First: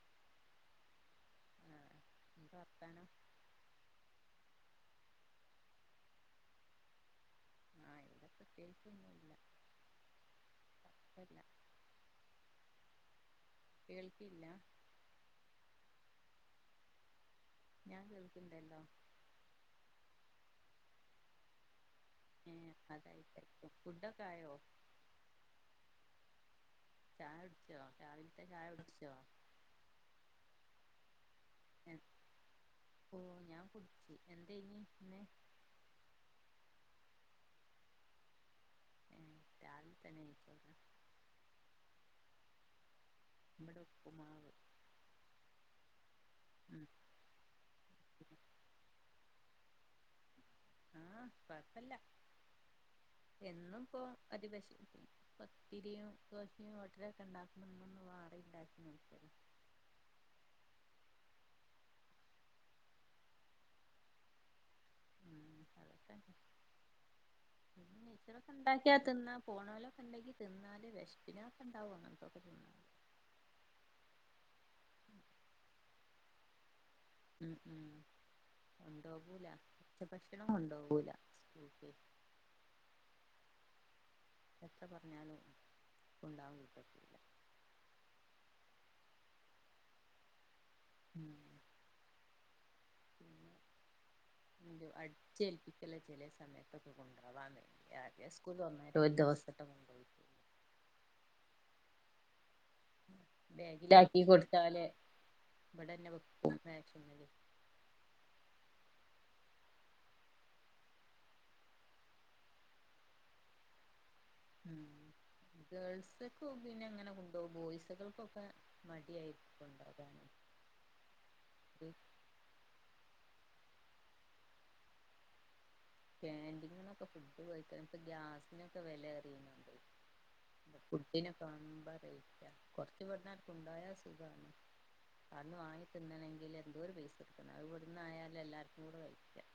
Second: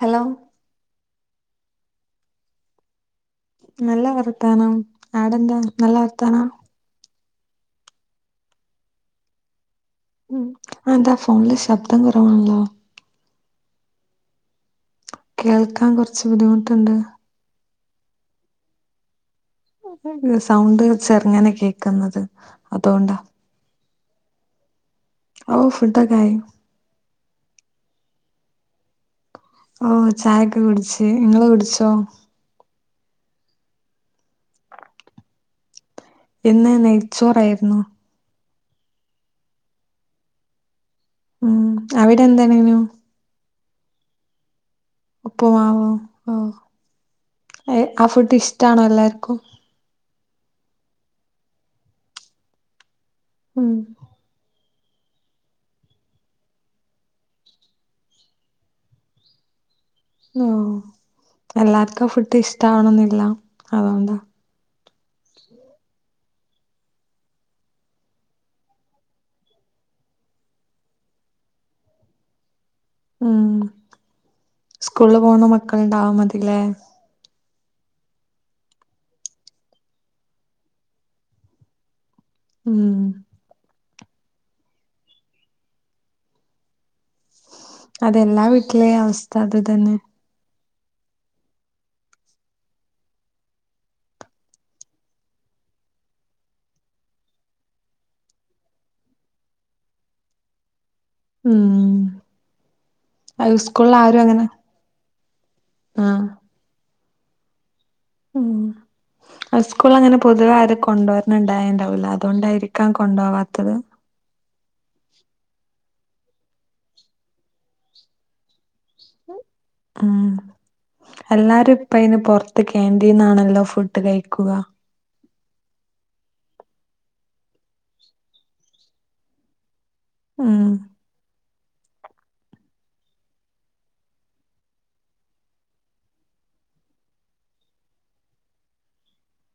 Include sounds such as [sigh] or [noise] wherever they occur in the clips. Hello എന്തക്കെ വർത്താനം. നല്ല വർത്താനം ആടെന്ത നല്ല വർത്താനാ ആഹ് ഇവിടെ പ്രത്യേകിച്ചൊന്നുല്ല ഉം അതന്താ ഇപ്പല്ല ഫോണില് ശബ്ദം കുറവാണല്ലോ കേൾക്കീല്ല കേൾക്കാൻ കുറച്ച് ബുദ്ധിമുട്ടുണ്ട് ഞാൻ കേൾക്ക്ണ്ടല്ലോ [unintelligible] സൗണ്ട് ചെറ്ങ്ങനെ കേ ക്ക്ന്നത് ഏഹ് അതോണ്ടാ അതായിട്ടായിരിക്കും ഫുഡൊക്കെ ആയോ അവു ഫുഡൊക്കെ ആയി ച്ചൊ രാവില്ത്തെ ചായ കുടിച്ചോ? ഓ ചായൊക്ക കുടിച്ച് ഇങ്ങള് കുടിച്ചോ? ഓ ഞാൻ കുടിച്ച് എന്തെയ്നി ഇന്ന് ഇന്ന് നെയ്ച്ചോറായിരുന്നു. [inaudible] ഉം. അവിടെ എന്താണെഞ്ഞൂ. ഇവിടെ ഉപ്പുമാവ് ഉപ്പ്മാവോ. ഓ. ഉം ആ ഫുഡ് ഇഷ്ടാണോ എല്ലാർക്കും. [inaudible] ഉം എന്നും പോ അടിപശ പത്തിരിയും ദോശയും ഓട്ടടക്കെ ഉണ്ടാക്കുന്നതാ. ഇന്നൊന്ന് വേറെ ഉണ്ടാക്കിനോക്കിയതാ. ആ എല്ലാർക്കും ഫുഡ് ഇഷ്ടാവണെന്നില്ല അതോണ്ട ഉം അതൊക്കെ ഉണ്ടാക്കിയാ തിന്നാ. പോണവലൊക്കെ ഉണ്ടാക്കി തിന്നാല് വൃഷ്പിനൊ ഒക്കെ ഇണ്ടാവുംങ്ങനുക്കൊ തിന്ന ഉം. സ്കൂളില് പോണ മക്കൾ ഉണ്ടാവ മതില്ലേ. കൊണ്ടോകൂല. ഉച്ച ഭക്ഷണം കൊണ്ടോകൂല. സ്കൂളിൽക്ക്. ഉം. [inaudible] അതെല്ലാ വീട്ട്ലേയും അവസ്ഥ അത് തന്നെ പി അടിച്ചേൽപ്പിക്കല്ല [inaudible] ഉം അത് ബേഗ് സ്കൂളിൽ ആരും അങ്ങനെ ലാക്കികൊടുത്താല് ഇവിടെന്നെ ആഹ് [inaudible] [inaudible] ഉം ഹൈസ്കൂല്ങ്ങനെ പൊതുവേ ആര് കൊണ്ടുവരണിണ്ടായണ്ടാവൂല്ല അതുകൊണ്ടായിരിക്കാം കൊണ്ടോവാത്തത് ഉ ഗേൾസ് [inaudible] ആ എല്ലാരും ഒരു ഇപ്പൈന് പൊറത്ത് ക്യാൻ്റീന്നാണല്ലോ ഫുഡ് കയ്ക്കുക എന്തെങ്കിലുഒക്കെ ഫുഡ് കഴിക്കത്ത ഗ്യാസിനൊക്കെ വെല എറിയുന്നുണ്ട് ആഹ് മ്പ കഴിക്കാ കൊറച്ചു ഇവ്ട്ന്ന് കൊണ്ടായ സുഖാണ് അട്ന്ന് വാങ്ങി തിന്നണെങ്കില് എന്തോര് പൈസ എടുക്കണം ഇവ്ട്ന്നായാല് എല്ലാർക്കുംകൂടെ കഴിക്കാം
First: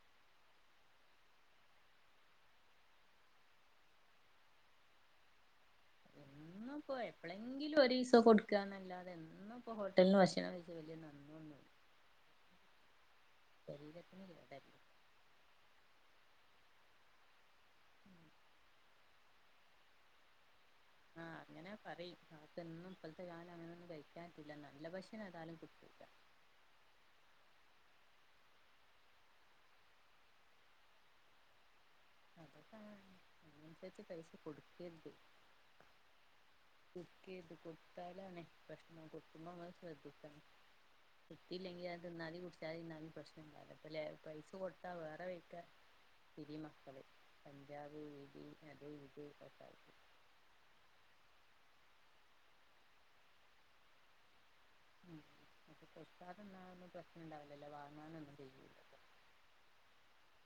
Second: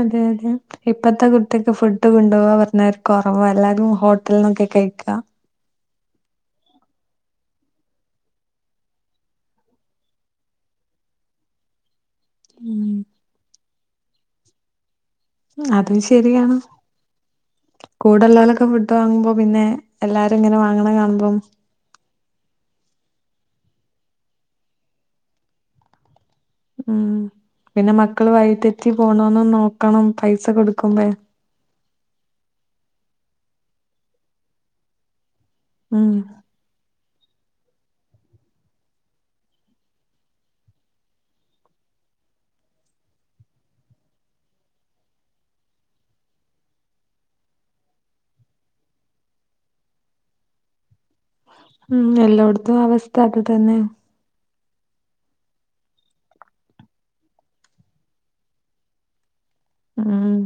അതെ അതെ ഇപ്പത്തെ കുട്ടിക്ക് ഫുഡ് കൊണ്ടുപോവാൻ പറഞ്ഞാൽ കൊറവാ എല്ലാവരും ഹോട്ടൽന്നൊക്കെ കഴിക്കാ പ്പഎപ്പളെങ്കിലും ഒരീസോ കൊടുക്കാന്നല്ലാതെ എന്നും ഇപ്പ ഹോട്ടൽന്ന് ഭക്ഷണം കഴിഞ്ഞാ നന്നല്ല ഉം [inaudible] അതും ശെരിയാണ് കൂടെള്ള ലൊക്കെ ഫുഡ് വാങ്ങുമ്പോ പിന്നെ എല്ലാരും ഇങ്ങനെ വാ അങ്ങനെ ആഹ് കാണുമ്പം അങ്ങനെ [inaudible] ഉം പിന്നെ മക്കള് വൈതെറ്റി പോണോന്ന് നോക്കണം പൈസ കൊടുക്കുമ്പഴ് [inaudible] ഉം കൊടക്കേര്ത് കൊട്ത്താലാണ് പ്രശ്നം കൊടക്കുമ്പങ്ങള് ശ്രദ്ധിക്കണം. കൊട്ത്തിയില്ലെങ്കില് അത് തിന്നാതി കുടിച്ചാതിന്നാലും പ്രശ്നല്ല അത്പ്പല്ലെ പൈസ കൊട്ത്താ വേറെ വഴിക്കാ തിരിയും മക്കള് കഞ്ചാവ്, ബീഡി അത് ഇത് [inaudible] ഉം എല്ലോട്ത്തും അവസ്ഥ അത് തന്നെ ഉം മക്കള്ക്ക് കൊടക്കാതന്നാല് പ്രശ്നണ്ടാവുലല്ലോ അഹ് വാങ്ങാനൊന്നും കയ്യൂല [inaudible] ഉം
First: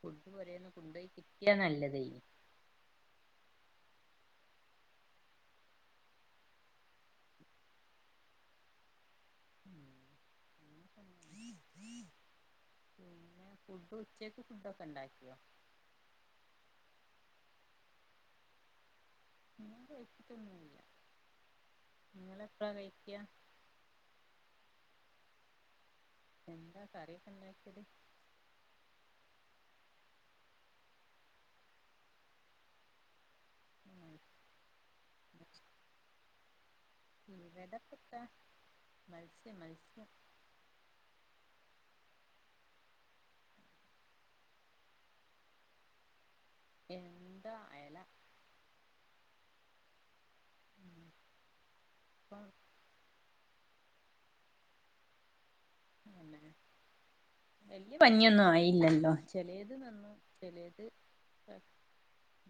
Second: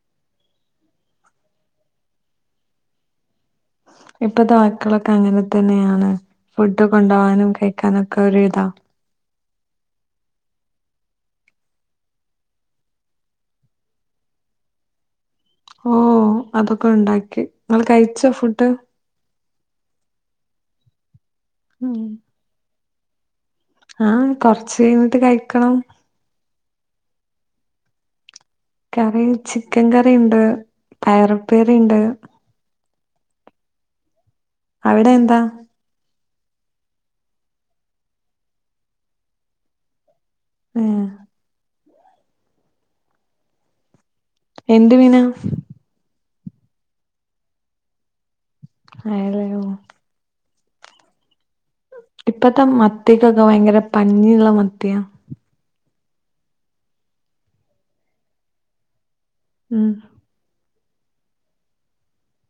ഫുഡ് പൊരേന്ന് കൊണ്ടേയി കിട്ടിയാ നല്ലതേനി ഇപ്പത്തെ മക്കളൊക്കെ അങ്ങനെ തന്നെയാണ് ഫുഡ് കൊണ്ടോവാനും കഴിക്കാനു ഒക്കെ ഒരു ഇതാ ഉം [inaudible] ഫുഡു ഉച്ചയ്ക്ക് ഫുഡൊക്കെ ഇണ്ടാക്കിയോ ഓ അതൊക്ക ഒണ്ടാക്കി ഇങ്ങള് കഴിച്ചോ ഫുഡ് ഞാന് കഴിച്ചിട്ടൊന്നുല്ല്യ ഉം നിങ്ങള് എപ്പളാ കഴി ക്ക്യാ ആഹ് കൊറ്ച്ച് കഴിഞ്ഞിട്ട് കഴിക്കണം എന്താ കറിയൊക്കെണ്ടാക്കിയത് കറി ചിക്കൻ കറിയിണ്ട് പയറ്പ്പേരിണ്ട് ഉം അവിടെ എന്താ ഇവടപ്പത്താ മത്സ്യം മത്സ്യം. ഏഹ് എന്ത് മീനാ എന്താ അയല അയലയോ. ഇപ്പം ഇപ്പത്തെ മത്തിക്കൊ ക്ഭയങ്കര പഞ്ഞിയുള്ള മത്തിയാ. വല്ല്യ പഞ്ഞിയൊന്നും ആയീല്ലല്ലോ ചെലേത് ഉം വന്നു ചെലേത്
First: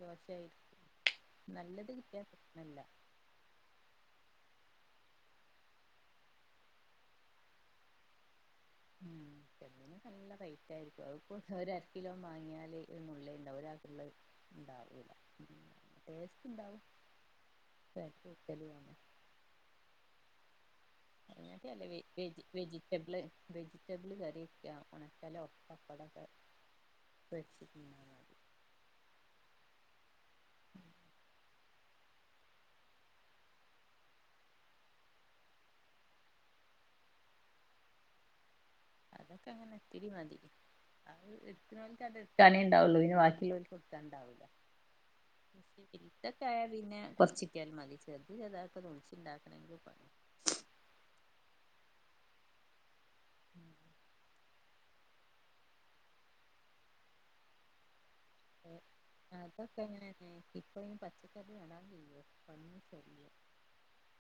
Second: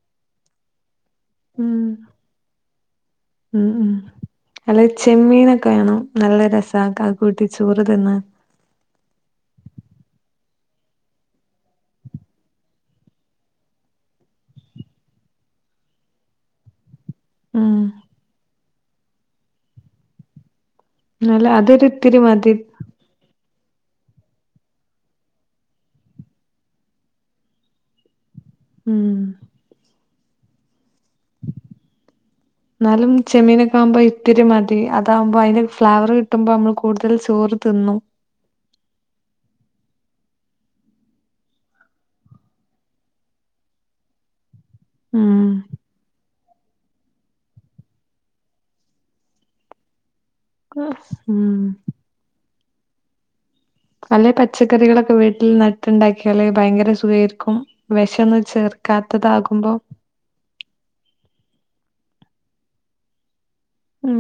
മോശായി ഉം നല്ലത് കിട്ട്യാപ്രശ്നല്ല്യ. അല്ലെ ചെമ്മീനൊക്കെ വേണം നല്ല രസാ കാ കൂട്ടി ചോറ് തിന്നാൻ. ഉം ചെമ്മിന് നല്ല റൈറ്റ് ആയിരിക്കും അഅ്പ്പോ ഒരര കിലോ വാങ്ങിയാല് ഒരു മുള്ളിണ്ടാവും ഒരാക്ക്ള്ള ഉണ്ടാവൂല ടേസ്റ്റ് ഇണ്ടാവും. ഉം [unintelligible] അതിനേറ്റിം നല്ല അതൊരു ഇത്തിരി വെജി മതി വെജിറ്റബ്ള് വെജിറ്റബിൾ കറ്യക്കാ ഉണക്കലോ പപ്പടോക്കെ പൊരിച്ച് തിന്നാ മതി ഉം എന്നാലും ചെമ്മീനൊക്കെ ആവുമ്പോ ഇത്തിരി മതി അതാകുമ്പോ അതിന്റെ ഫ്ലേവർ കിട്ടുമ്പോ നമ്മള് കൂടുതൽ ചോറ് തിന്നും അതൊക്കെ അങ്ങനെത്തിരി മതി അഅ് എടുക്ക്ണോൽക്ക് എട്ക്കാനെഉണ്ടാവുള്ളൂ പിന്നെ ബാക്കിയുള്ള ഇട്ക്കാൻ ഇണ്ടാവൂല്ല. ഉം [unintelligible] യാ പിന്നെ കൊറച്ചിട്ടിയാലും മതി ചെറുത് ചെറുത് ആയിട്ട് [unintelligible] ഇണ്ടാക്കെന്നെങ്കിലും പണിയാ [unintelligible] ഉം അല്ലെ പച്ചക്കറികളൊക്കെ വീട്ടിൽ നട്ടുണ്ടാക്കിയാലേ ഭയങ്കര സുഖായിരിക്കും വെശ് അതൊക്കെ അങ്ങനെന്നെ ഇപ്പതിന് പച്ചക്കറി നടാൻ കയിയോ? പന്നി ശല്ല്യം ഉം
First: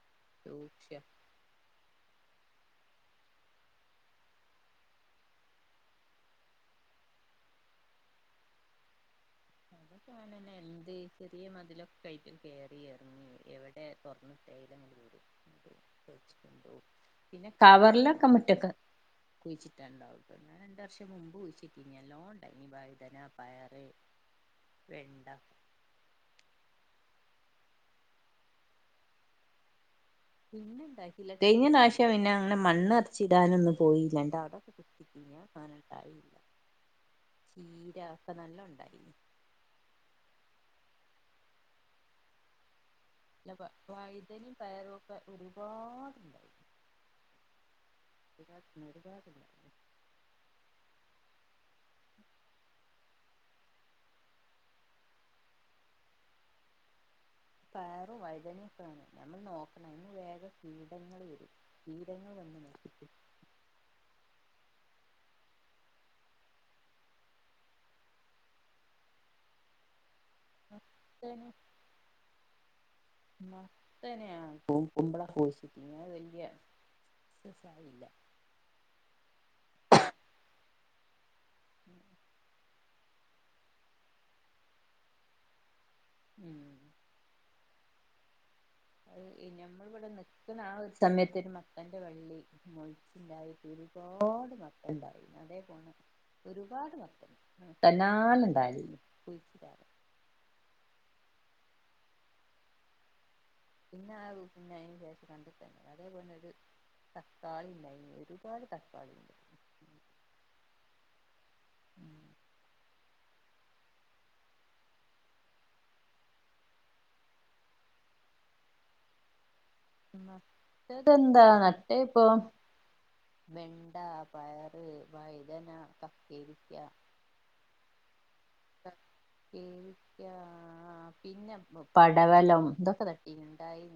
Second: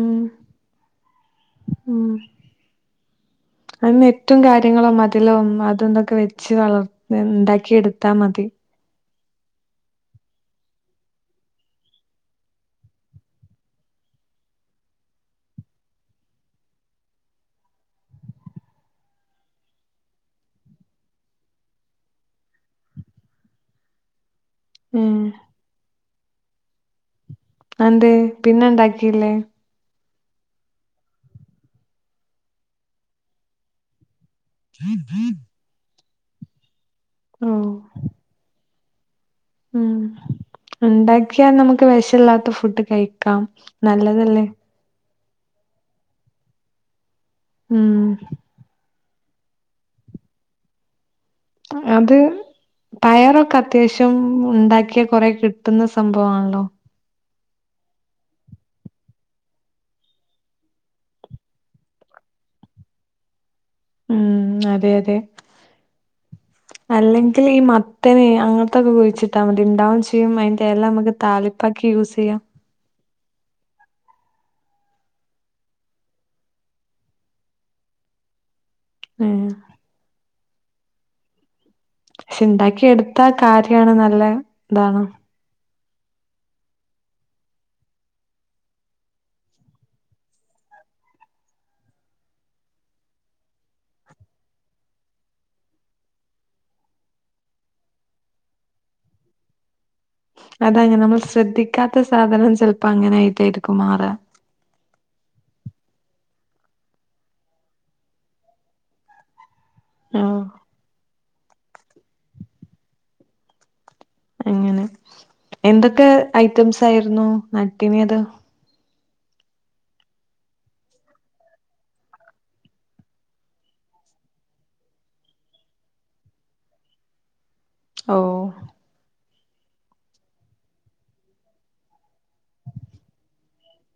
ഉം അതിന് ഏറ്റവും കാര്യങ്ങളോ മതിലോ അതന്തൊക്കെ വെച്ച് വളർ ഉണ്ടാക്കി എടുത്താ മതി. അതൊക്കെന്നെ എന്ത് ചെറിയ മതിലൊക്കെ കട്ടും കറി ഇറങ്ങി എവിടെ തുറന്നിട്ടതങ്ങി പിന്നെ കവറിലൊക്കെ മുറ്റക്ക കുഴിച്ചിട്ടുണ്ടാവട്ട രണ്ട വർഷം മുമ്പ് കുഴിച്ചിട്ട് ഇല്ലോണ്ടനി വഴുതന പയറ്. ഉം വെണ്ട അതെന്തിയെ പിന്നെ ഇണ്ടാക്കിയില്ലേ പിന്നെണ്ടാക്കില്ല കഴിഞ്ഞ പ്രാവശ്യം പിന്നെ അങ്ങനെ മണ്ണ് നറച്ചിടാനൊന്നും പോയില്ലാ [unintelligible] തയില്ല ഓ ചീര ഒക്കെ നല്ല ഉണ്ടായി. ഉം ഉണ്ടാക്കിയാൽ നമുക്ക് വിശയില്ലാത്ത ഫുഡ് കഴി വഴുതനയും പയറും ഇപ്പ ഒരുപാടുണ്ടായി. ഉം ഒരുപാടുണ്ടായി അത് പയറൊക്കെ അത്യാവശ്യം ഉണ്ടാക്കിയാ കൊറെ കിട്ടുന്ന സംഭവമാണല്ലോ പയറ് വഴുതനങ്ങ ഞമ്മൾ നോക്കണം ഇല്ലെങ്കിൽ വേഗം കീടങ്ങൾ വരും കീടങ്ങൾ വന്ന് നശിപ്പിക്കും ഉം അതെ അതെ അല്ലെങ്കിൽ ഈ മത്തനെ അങ്ങനത്തൊക്കെ കുഴിച്ചിട്ടാൽ മതി ഉണ്ടാവ അതിന്റെ ഇല നമുക്ക് മത്തന് താളിപ്പാക്കി യൂസ് ചെയ്യാം മത്തനെ കുമ്പളം കുഴിച്ചിട്ട് അത് വലിയ സക്സസ് ആയില്ല ആ പക്ഷെ ഉണ്ടാക്കി എടുത്ത കാര്യാണ് നല്ല ഇതാണ് ഉം അത് ഞമ്മളിവിടെ നിക്കുന്ന ആ ഒരു സമയത്ത് ഒരു മത്തന്റെ വള്ളി മൊളച്ചുണ്ടായിട്ട് ഒരുപാട് മത്തനുണ്ടായി അതേ പോണ ഒരുപാട് മത്തൻ തന്നാലുണ്ടായി കുഴിച്ചിടാതെ അതങ്ങനെ നമ്മൾ ശ്രദ്ധിക്കാത്ത സാധനം ചിലപ്പോ അങ്ങനെ ആയിട്ടായിരിക്കും മാറാ പിന്നെ ആ പിന്നെ അതിന് ശേഷം കണ്ടിട്ടന്ന അതേപോലെത്തന്നെ തക്കാളി ഉണ്ടായി ഒരുപാട് തക്കാളി ഉണ്ട് ആ ഉം അങ്ങനെ എന്തൊക്കെ ഐറ്റംസ് ആയിരുന്നു നട്ടിനത് നട്ടതെന്താ നട്ടേ ഇപ്പോ വെണ്ട പയറ് വഴുതന കക്കരിക്ക ഓ കക്കേരിക്ക പിന്നെ പടവലം ഇതൊക്കെ നട്ടിട്ടുണ്ടായി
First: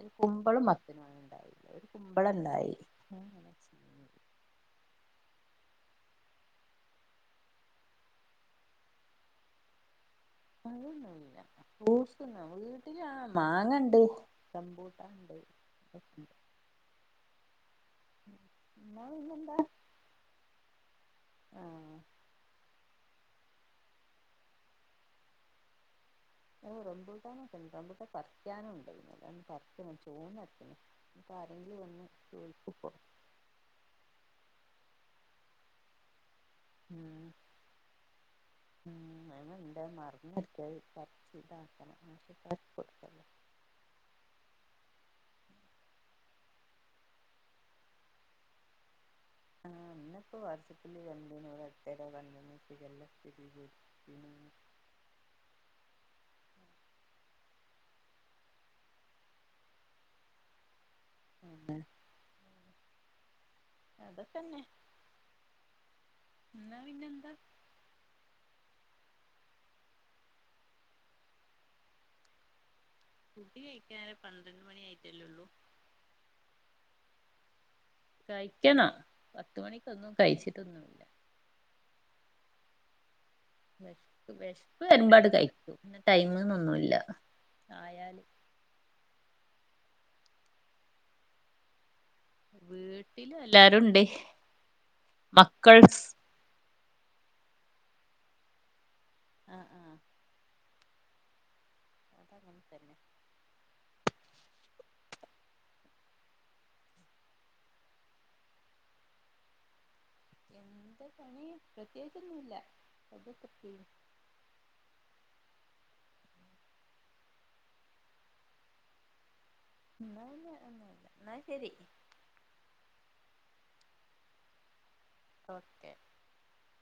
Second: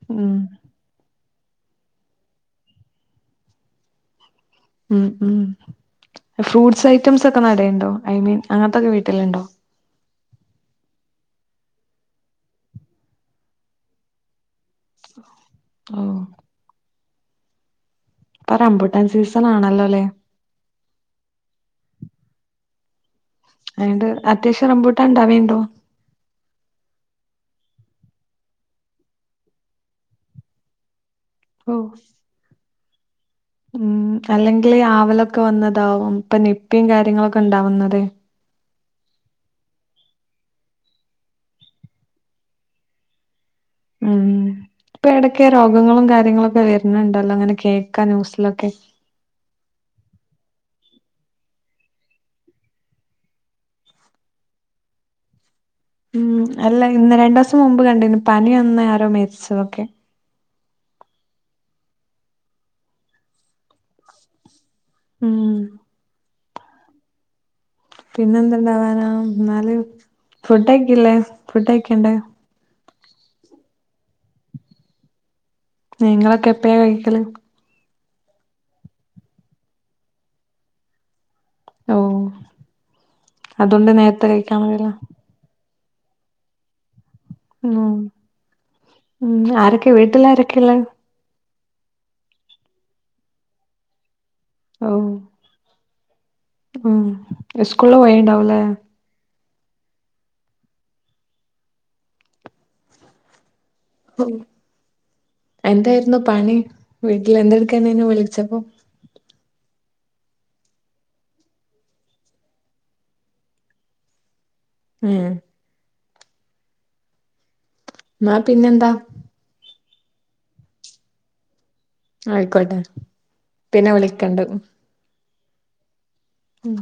ഒരു ഉം കുമ്പളം മത്തനുമാണ് ഒരു കുമ്പളം ഉണ്ടായി [unintelligible] ഉം ഉം ഫ്രൂട്ട്സ് ഐറ്റംസ് ഒക്കെ നടനുണ്ടോ ഐ മീൻ അങ്ങനത്തൊക്കെ വീട്ടിലുണ്ടോ അതൊന്നുല്ല വീട്ടിലാ മാങ്ങണ്ട് റംമ്പൂട്ടാൻ ഉണ്ട് ഓ ഇപ്പൊ റംമ്പൂട്ടാൻ സീസൺ ആണല്ലോല്ലേ ആഹ് അതണ്ട് അത്യാവശ്യം റമ്പൂട്ട ഇണ്ടാവണ്ടോ റമ്പൂട്ടാനൊക്കണ്ട് പറിക്കാനും ഉണ്ട്ന്ന് പറിക്കണം ചോന്നക്കണം ഇപ്പ ഓ ആരെങ്കിലും ഒന്ന് ചോദിച്ച ഉം അല്ലെങ്കിൽ വാവൽലൊക്കെ വന്നതാവും ഇപ്പൊ നിപ്പയും ഉം കാര്യങ്ങളൊക്കെ ഉണ്ടാവുന്നത് ഉം അന ഇണ്ട് മറന്നടുക്ക പറിച്ച് ഇതാക്കണം കൊടുക്കല്ലോ ഉം ഇപ്പ എടക്കെ രോഗങ്ങളും കാര്യങ്ങളൊക്കെ വരണണ്ടല്ലോ അങ്ങനെ കേൾക്കാ ന്യൂസിലൊക്കെ ആഹ ഇന്ന ഇപ്പൊ [inaudible] ഉം അല്ല ഇന്ന് രണ്ടു ദിവസം മുമ്പ് കണ്ടു ഇന്ന് പനി അന്ന് ആരോ മരിച്ച ക്കെ ഉ അതൊക്കന്നെ ഉം എന്ന പിന്നെ എന്താ പിന്നെന്തണ്ടാവാന എന്നാല് ഫുഡ്ക്കല്ലേ ഫുഡ കഴിക്കണ്ടേ ഫുഡ്‌ കഴിക്കൻ പന്ത്രണ്ട് മണി ആയിട്ടല്ലേള്ളൂ നിങ്ങളൊക്കെ എപ്പഴാ കഴിക്കല് കഴിക്കണ പത്ത മണിക്കൊന്നും കഴിച്ചിട്ടൊന്നുമില്ല ഓ അതുകൊണ്ട് നേരത്തെ വിശപ്പ് കഴിക്കാൻ മതിയല്ലോ വരുമ്പോഎടുത്തു കഴിക്കും ഇന്ന ടൈമ്ന്നൊന്നുല്ല മ് ആയാല് മ് ആരക്കെ വീട്ടിൽ ആരൊക്കെയുളേള വീട്ടില് എല്ലാരുണ്ട് മക്കൾസ് സ്കൂളിൽ പോയിണ്ടാവൂലെ ആഹ ആഹ അതന്നെ എന്തായിരുന്നു പണി വീട്ടിൽ എന്തെടുക്കെനീ വിളിച്ചപ്പോ എന്താ പണി പ്രത്യേകിച്ചൊന്നുല്ല വെറുതെ കുത്തർക്കേനി മ് എന്നാ പിന്നെന്താ ഇന്ന പിന്നെ ഒന്നുല്ല ഇന്നാ ശരി ആയിക്കോട്ടെ പിന്നെ വിളിക്കണ്ട് ഓക്കെ ഉം